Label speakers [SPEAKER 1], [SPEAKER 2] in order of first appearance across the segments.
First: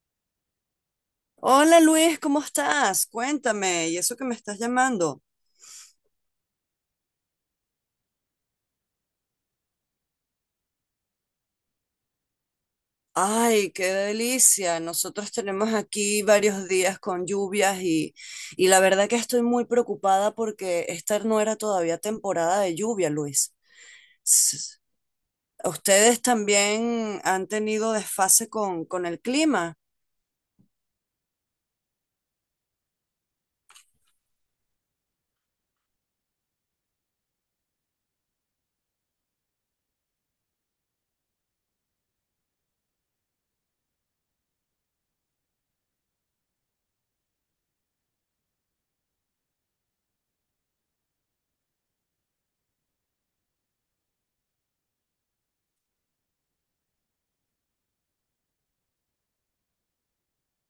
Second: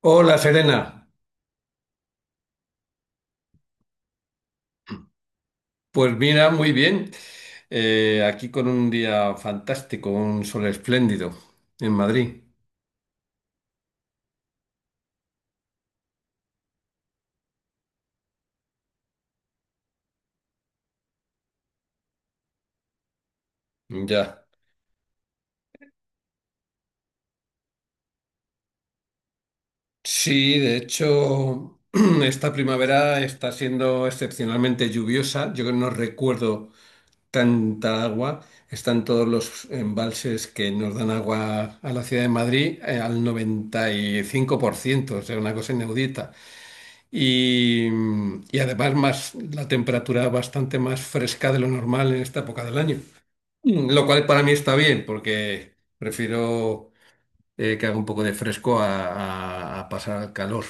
[SPEAKER 1] Hola Serena,
[SPEAKER 2] Hola Luis, ¿cómo estás? Cuéntame, ¿y eso que me estás llamando?
[SPEAKER 1] pues mira, muy bien. Aquí con un día fantástico, un sol espléndido en Madrid.
[SPEAKER 2] Ay, qué delicia. Nosotros tenemos aquí varios días con lluvias y la verdad que estoy muy preocupada porque esta no era todavía temporada de lluvia, Luis.
[SPEAKER 1] Ya.
[SPEAKER 2] S- ¿Ustedes también han tenido desfase con el clima?
[SPEAKER 1] Sí, de hecho, esta primavera está siendo excepcionalmente lluviosa. Yo no recuerdo tanta agua. Están todos los embalses que nos dan agua a la ciudad de Madrid, al 95%, o sea, una cosa inaudita. y, y además, la temperatura bastante más fresca de lo normal en esta época del año. Lo cual para mí está bien, porque prefiero que haga un poco de fresco a pasar al calor.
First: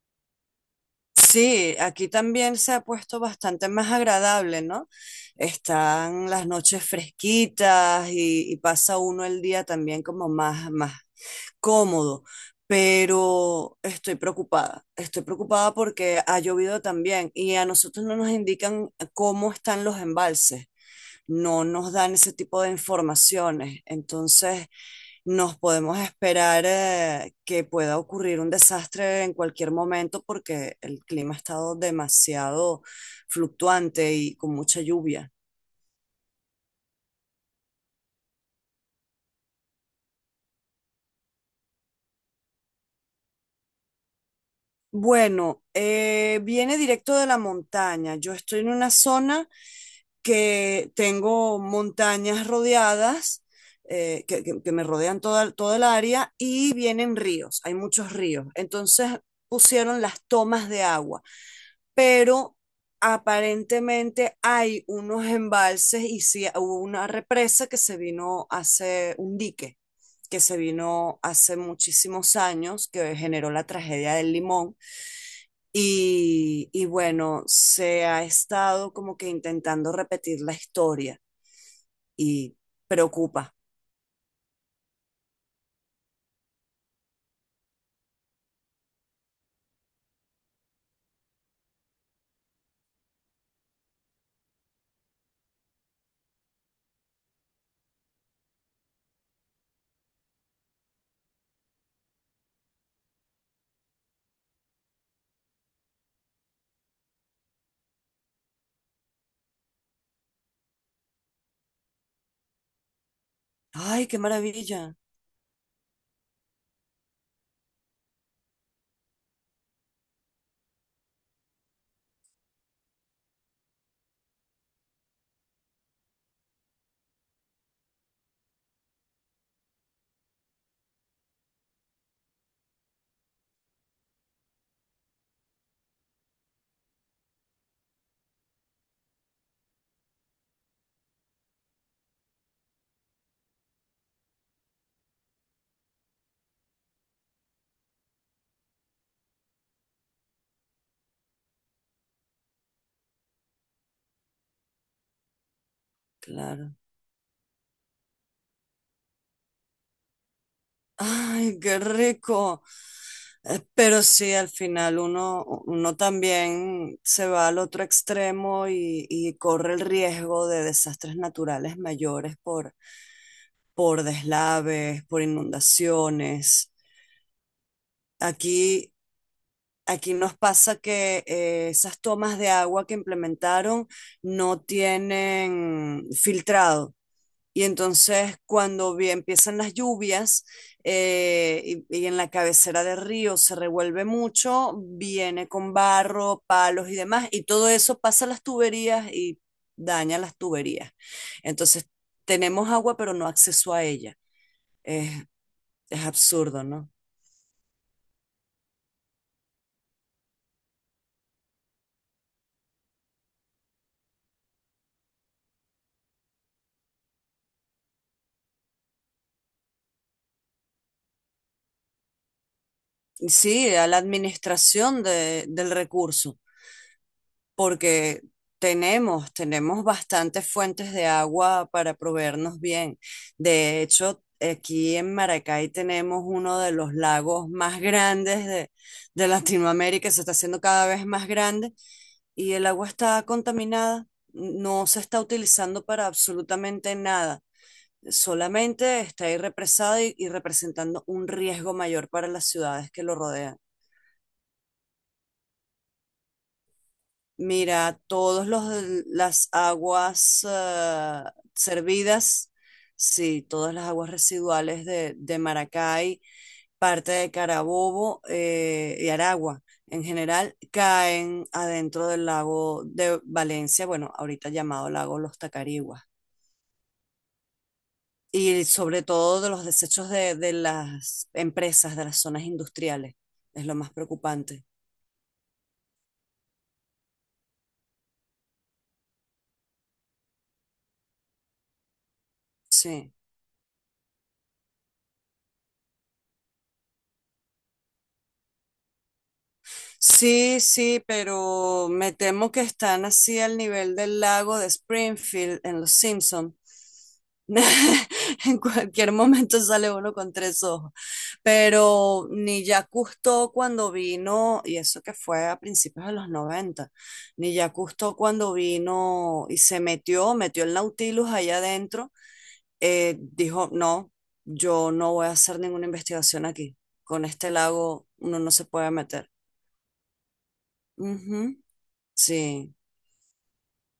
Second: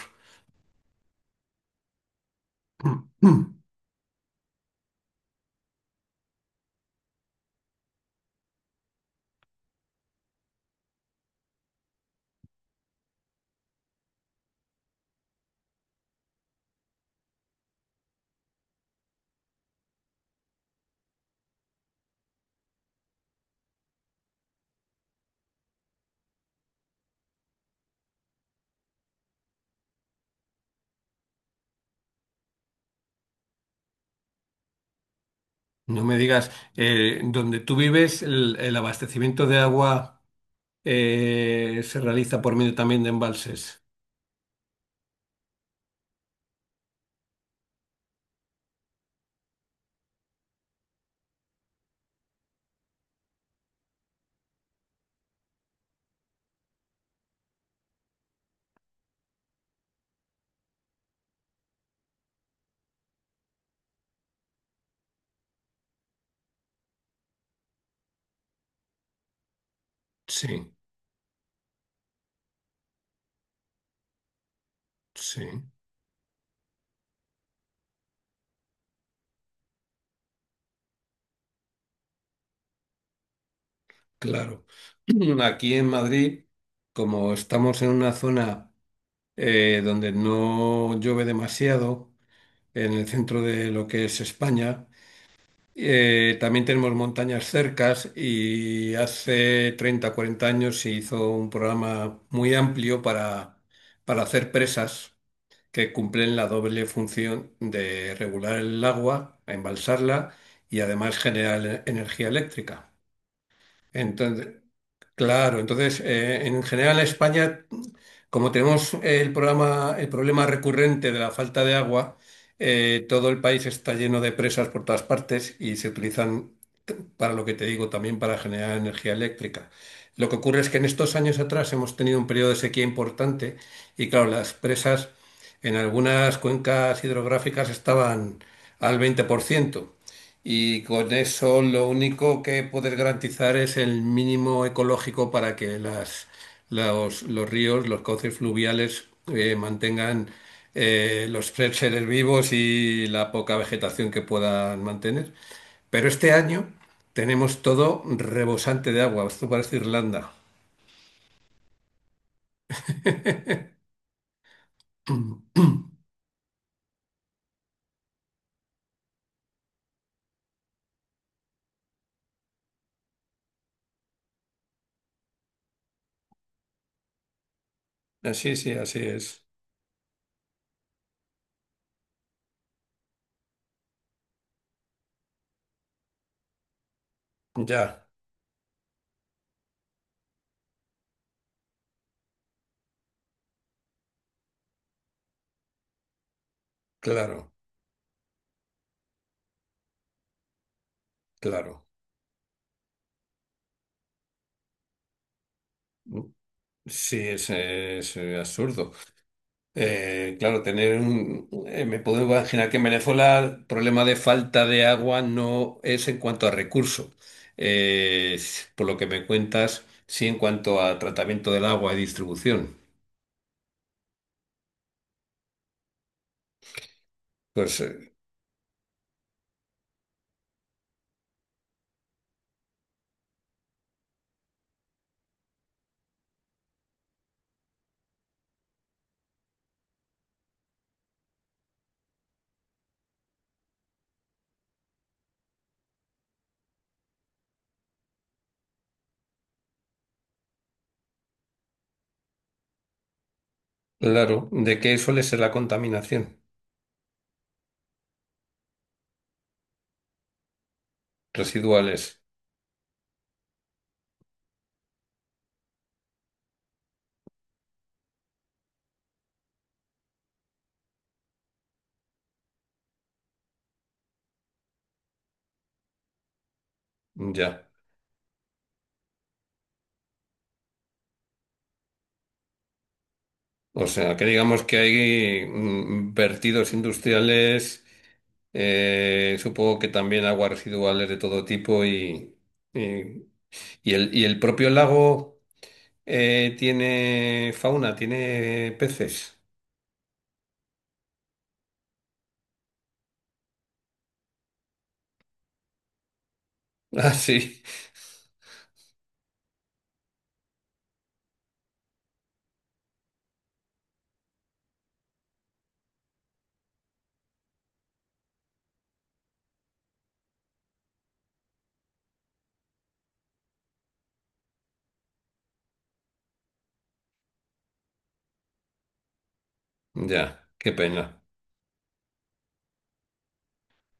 [SPEAKER 2] Sí, aquí también se ha puesto bastante más agradable, ¿no? Están las noches fresquitas y pasa uno el día también como más cómodo, pero estoy preocupada. Estoy preocupada porque ha llovido también y a nosotros no nos indican cómo están los embalses, no nos dan ese tipo de informaciones. Entonces, nos podemos esperar que pueda ocurrir un desastre en cualquier momento porque el clima ha estado demasiado fluctuante y con mucha lluvia.
[SPEAKER 1] Mm. No me digas, donde tú vives, el abastecimiento de agua se realiza por medio también de embalses.
[SPEAKER 2] Bueno, viene directo de la montaña. Yo estoy en una zona que tengo montañas rodeadas, que me rodean toda el área, y vienen ríos, hay muchos ríos. Entonces pusieron las tomas de agua, pero aparentemente hay unos embalses y sí hubo una represa que se vino hace un dique que se
[SPEAKER 1] Sí,
[SPEAKER 2] vino hace muchísimos años, que generó la tragedia del Limón.
[SPEAKER 1] sí,
[SPEAKER 2] Y bueno, se ha estado como que intentando repetir la historia y preocupa.
[SPEAKER 1] claro. Aquí en Madrid, como estamos en una zona donde no llueve demasiado, en el centro de lo que es España. También tenemos montañas cercas y hace 30, 40 años se hizo un programa muy amplio para hacer presas que cumplen la doble función de regular el agua, embalsarla y además generar energía eléctrica.
[SPEAKER 2] Ay, qué
[SPEAKER 1] Entonces,
[SPEAKER 2] maravilla.
[SPEAKER 1] claro, entonces en general en España, como tenemos eh, el problema recurrente de la falta de agua, todo el país está lleno de presas por todas partes y se utilizan para lo que te digo, también para generar energía eléctrica. Lo que ocurre es que en estos años atrás hemos tenido un periodo de sequía importante y claro, las presas en algunas cuencas hidrográficas estaban al 20%. Y con eso lo único que poder garantizar es el mínimo ecológico para que los ríos, los cauces fluviales mantengan los seres vivos y la poca vegetación que puedan mantener. Pero este año
[SPEAKER 2] Claro.
[SPEAKER 1] tenemos todo rebosante de agua. Esto parece Irlanda.
[SPEAKER 2] Ay, qué rico. Pero sí, al final uno,
[SPEAKER 1] Mm.
[SPEAKER 2] uno también se va al otro extremo y corre el riesgo de desastres naturales mayores por deslaves, por inundaciones.
[SPEAKER 1] Sí,
[SPEAKER 2] Aquí
[SPEAKER 1] sí, así es.
[SPEAKER 2] Aquí nos pasa que esas tomas de agua que implementaron no tienen filtrado. Y
[SPEAKER 1] Ya,
[SPEAKER 2] entonces cuando empiezan las lluvias eh, y en la cabecera del río se revuelve mucho, viene con barro, palos y demás, y
[SPEAKER 1] claro,
[SPEAKER 2] todo eso pasa a las tuberías y daña las tuberías.
[SPEAKER 1] claro.
[SPEAKER 2] Entonces tenemos agua pero no acceso a ella. Es, es
[SPEAKER 1] Mm.
[SPEAKER 2] absurdo, ¿no?
[SPEAKER 1] Sí, es absurdo. Claro, tener un... me puedo imaginar que en Venezuela el problema de falta de agua no es en cuanto a recurso. Eh, por lo que me cuentas, sí en cuanto a tratamiento del agua y distribución.
[SPEAKER 2] Y sí, a la del recurso,
[SPEAKER 1] Pues
[SPEAKER 2] porque tenemos bastantes fuentes de agua para proveernos bien. De hecho, aquí en Maracay tenemos uno de los lagos más grandes de Latinoamérica, se está haciendo cada vez más grande y el agua está contaminada, no se está utilizando para absolutamente nada, solamente está ahí represada y representando un riesgo mayor para las ciudades que lo rodean.
[SPEAKER 1] claro, ¿de qué suele ser la contaminación?
[SPEAKER 2] Mira, todos los las aguas
[SPEAKER 1] Residuales.
[SPEAKER 2] servidas, sí, todas las aguas residuales de Maracay, parte de Carabobo y Aragua en general, caen adentro del lago de Valencia, bueno, ahorita llamado lago Los Tacariguas,
[SPEAKER 1] Ya.
[SPEAKER 2] y sobre todo de los desechos de las empresas, de las zonas industriales, es lo
[SPEAKER 1] O
[SPEAKER 2] más
[SPEAKER 1] sea, que digamos
[SPEAKER 2] preocupante.
[SPEAKER 1] que hay vertidos industriales, supongo que también aguas residuales de todo tipo
[SPEAKER 2] Sí.
[SPEAKER 1] y, y el propio lago tiene fauna, tiene peces.
[SPEAKER 2] Sí, sí, pero me temo que están así al nivel del lago de Springfield en Los Simpson.
[SPEAKER 1] Ah, sí.
[SPEAKER 2] En cualquier momento sale uno con tres ojos. Pero ni ya Cousteau cuando vino, y eso que fue a principios de los 90, ni ya Cousteau cuando vino y se metió, metió el Nautilus allá adentro, dijo, no, yo no voy a hacer ninguna investigación aquí. Con este lago uno no se puede meter.
[SPEAKER 1] Ya, qué pena.
[SPEAKER 2] Sí.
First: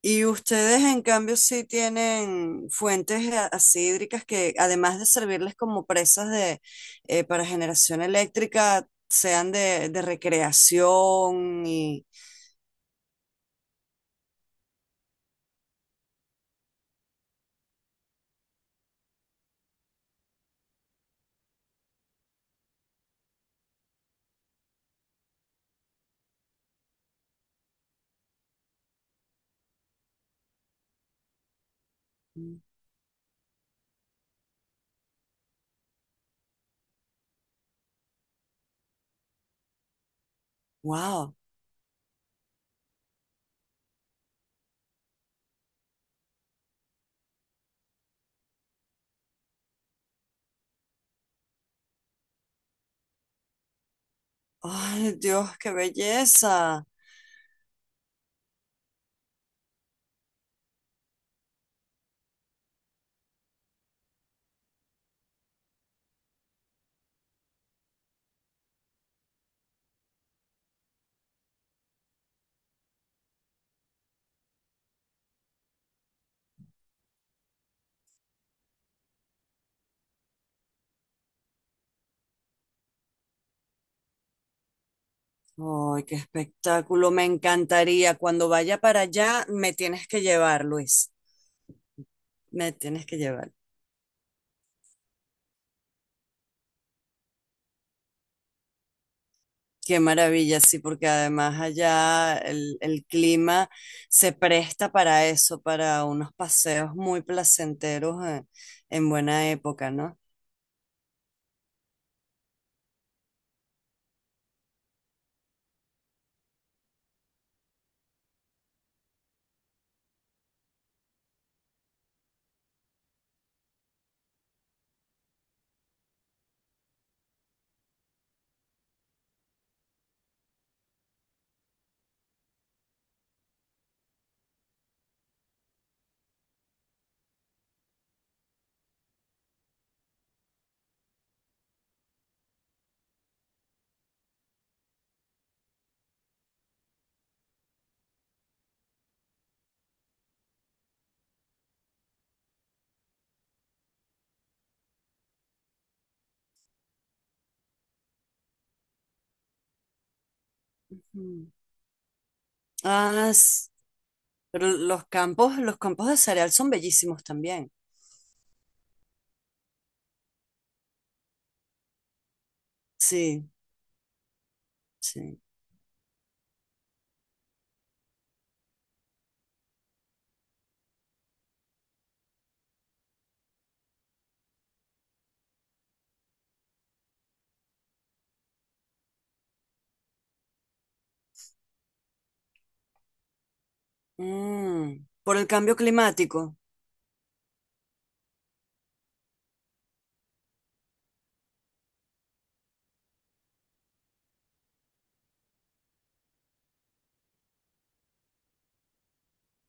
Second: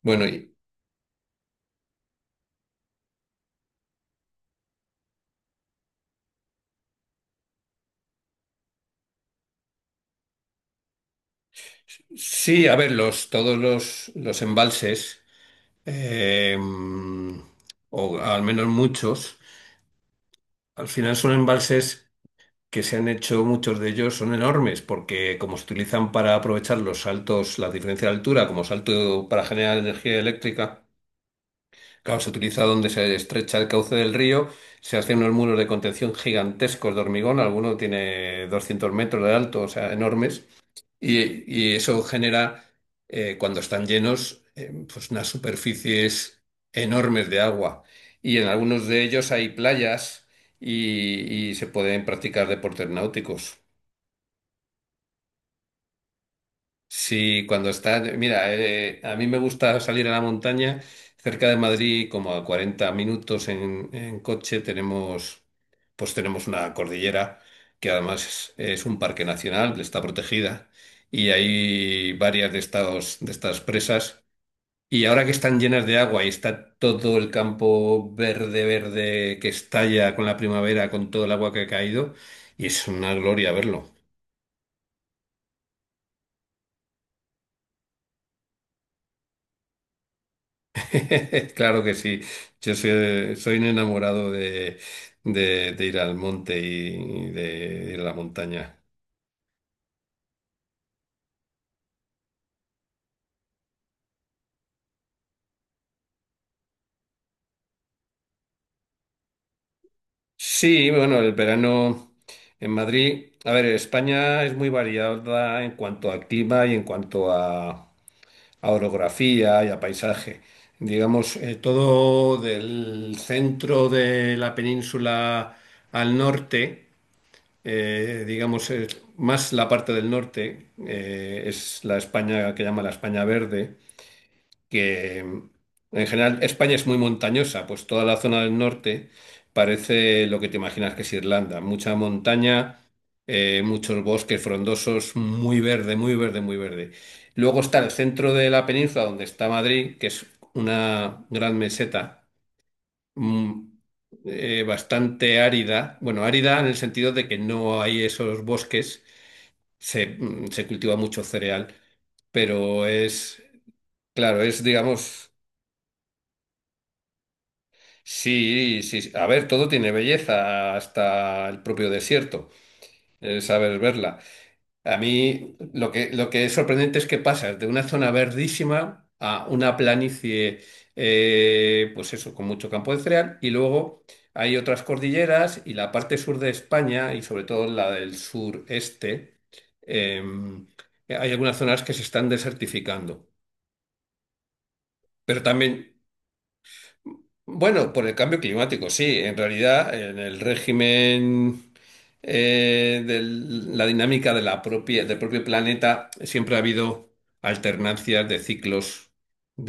[SPEAKER 1] Bueno,
[SPEAKER 2] Y
[SPEAKER 1] y-
[SPEAKER 2] ustedes, en cambio, sí tienen fuentes así hídricas que, además de servirles como presas para generación eléctrica, sean de recreación y...
[SPEAKER 1] sí, a ver, los embalses, eh, o al menos muchos, al final son embalses que se han hecho, muchos de ellos son enormes, porque como se utilizan para aprovechar los saltos, la diferencia de altura, como salto para generar energía eléctrica, claro, se utiliza donde se estrecha el cauce del río, se hacen unos muros de contención gigantescos de hormigón, alguno tiene 200 metros de alto, o sea, enormes,
[SPEAKER 2] ¡Wow!
[SPEAKER 1] y eso genera, cuando están llenos, pues unas superficies enormes de agua. Y en algunos de ellos hay playas y y se pueden practicar deportes náuticos.
[SPEAKER 2] ¡Ay, Dios, qué belleza!
[SPEAKER 1] Sí, cuando está, mira, a mí me gusta salir a la montaña. Cerca de Madrid, como a 40 minutos en coche, tenemos, pues tenemos una cordillera que además es un parque nacional, que está protegida y hay varias de estas presas. Y ahora que están llenas de agua y está todo el campo verde, verde que estalla con la primavera, con todo el agua que ha caído, y es una gloria verlo.
[SPEAKER 2] ¡Ay, qué espectáculo! Me encantaría. Cuando vaya para allá, me tienes que llevar, Luis.
[SPEAKER 1] Claro que sí.
[SPEAKER 2] Me
[SPEAKER 1] Yo soy,
[SPEAKER 2] tienes que llevar.
[SPEAKER 1] soy un enamorado de, de ir al monte y de ir a la montaña.
[SPEAKER 2] Qué maravilla, sí, porque además allá el clima se presta para eso, para unos paseos muy placenteros en buena época, ¿no?
[SPEAKER 1] Sí, bueno, el verano en Madrid. A ver, España es muy variada en cuanto a clima y en cuanto a orografía y a paisaje. Digamos, todo del centro de la península al norte. Eh, digamos, es más la parte del norte, es la España que llama la España Verde, que en general España es muy montañosa, pues toda la zona del norte parece lo que te imaginas que es Irlanda, mucha montaña, muchos bosques frondosos, muy verde, muy verde, muy verde. Luego está el centro de la península donde está Madrid, que es una gran meseta, mm, bastante árida. Bueno, árida en el sentido de que no hay esos bosques, se cultiva mucho
[SPEAKER 2] Mm.
[SPEAKER 1] cereal, pero
[SPEAKER 2] Ah, s-
[SPEAKER 1] claro, es,
[SPEAKER 2] pero
[SPEAKER 1] digamos,
[SPEAKER 2] los campos de cereal son bellísimos también.
[SPEAKER 1] sí, sí, a ver, todo tiene belleza, hasta el propio desierto, el
[SPEAKER 2] Sí,
[SPEAKER 1] saber verla. A
[SPEAKER 2] sí.
[SPEAKER 1] mí lo que es sorprendente es que pasas de una zona verdísima a una planicie, pues eso, con mucho campo de cereal, y luego hay otras cordilleras y la parte sur de España, y sobre todo la del sureste, eh, hay algunas zonas que se están desertificando.
[SPEAKER 2] Mm, por
[SPEAKER 1] Pero
[SPEAKER 2] el cambio
[SPEAKER 1] también,
[SPEAKER 2] climático,
[SPEAKER 1] bueno, por el cambio climático, sí. En realidad, en el régimen de la dinámica de del propio planeta, siempre ha habido alternancias de ciclos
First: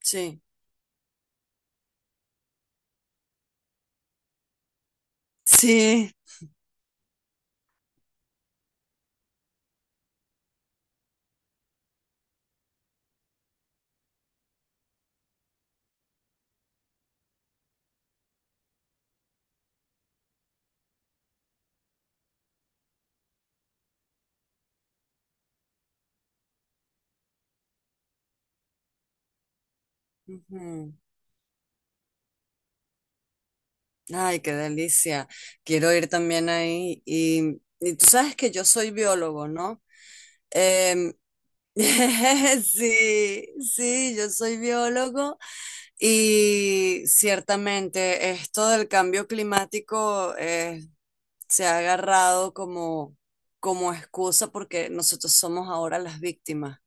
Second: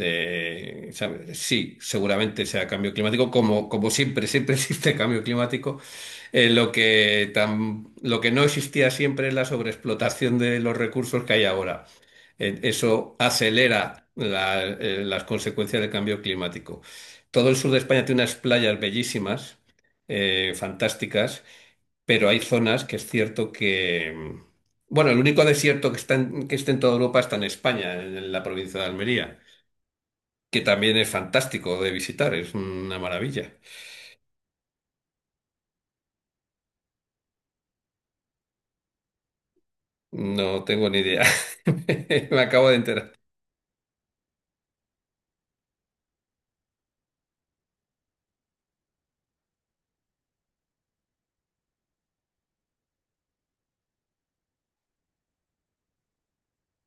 [SPEAKER 2] sí.
[SPEAKER 1] ¿sabes? Sí, seguramente sea cambio climático, como, como siempre, siempre existe cambio climático.
[SPEAKER 2] Sí.
[SPEAKER 1] Lo que no existía siempre es la sobreexplotación de los recursos que hay ahora. Eso acelera las consecuencias del cambio climático. Todo el sur de España tiene unas playas bellísimas, fantásticas, pero hay zonas que es cierto que... Bueno, el único desierto que está que está en toda Europa está en España, en la provincia de Almería, que
[SPEAKER 2] Ujú.
[SPEAKER 1] también es fantástico de visitar, es una maravilla.
[SPEAKER 2] Ay, qué delicia. Quiero ir también ahí. Y tú sabes que yo soy biólogo, ¿no?
[SPEAKER 1] No tengo ni
[SPEAKER 2] Em,
[SPEAKER 1] idea. Me acabo de enterar.
[SPEAKER 2] Sí, sí, yo soy biólogo y ciertamente esto del cambio climático se ha agarrado como, como excusa porque nosotros somos ahora las víctimas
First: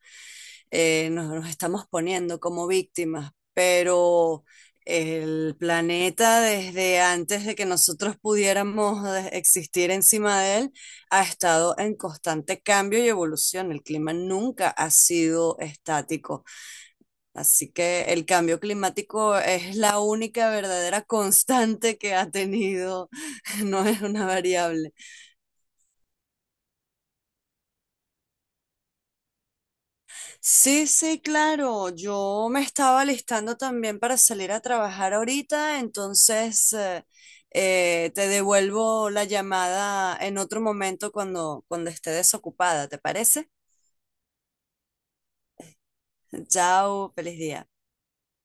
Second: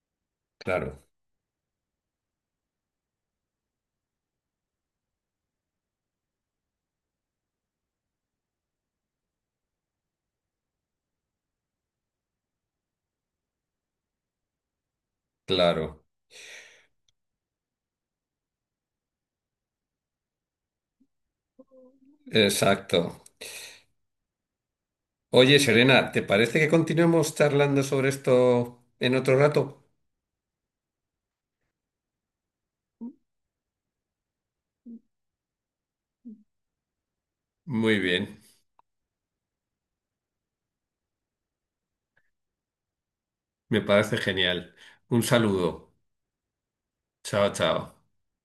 [SPEAKER 1] Claro,
[SPEAKER 2] nos estamos poniendo como víctimas, pero el planeta desde antes de que nosotros existir encima de él ha estado en constante cambio y evolución. El clima nunca ha sido
[SPEAKER 1] claro,
[SPEAKER 2] estático. Así que el cambio climático es la única verdadera constante que ha tenido,
[SPEAKER 1] exacto.
[SPEAKER 2] no es una variable.
[SPEAKER 1] Oye, Serena, ¿te parece que continuemos charlando sobre esto en otro rato?
[SPEAKER 2] Sí, sí, claro. Yo me estaba listando también para salir a trabajar ahorita, entonces
[SPEAKER 1] Muy
[SPEAKER 2] te
[SPEAKER 1] bien,
[SPEAKER 2] devuelvo la llamada en otro momento cuando esté desocupada, ¿te parece?
[SPEAKER 1] me parece genial. Un saludo.
[SPEAKER 2] Chao, feliz
[SPEAKER 1] Chao,
[SPEAKER 2] día.
[SPEAKER 1] chao.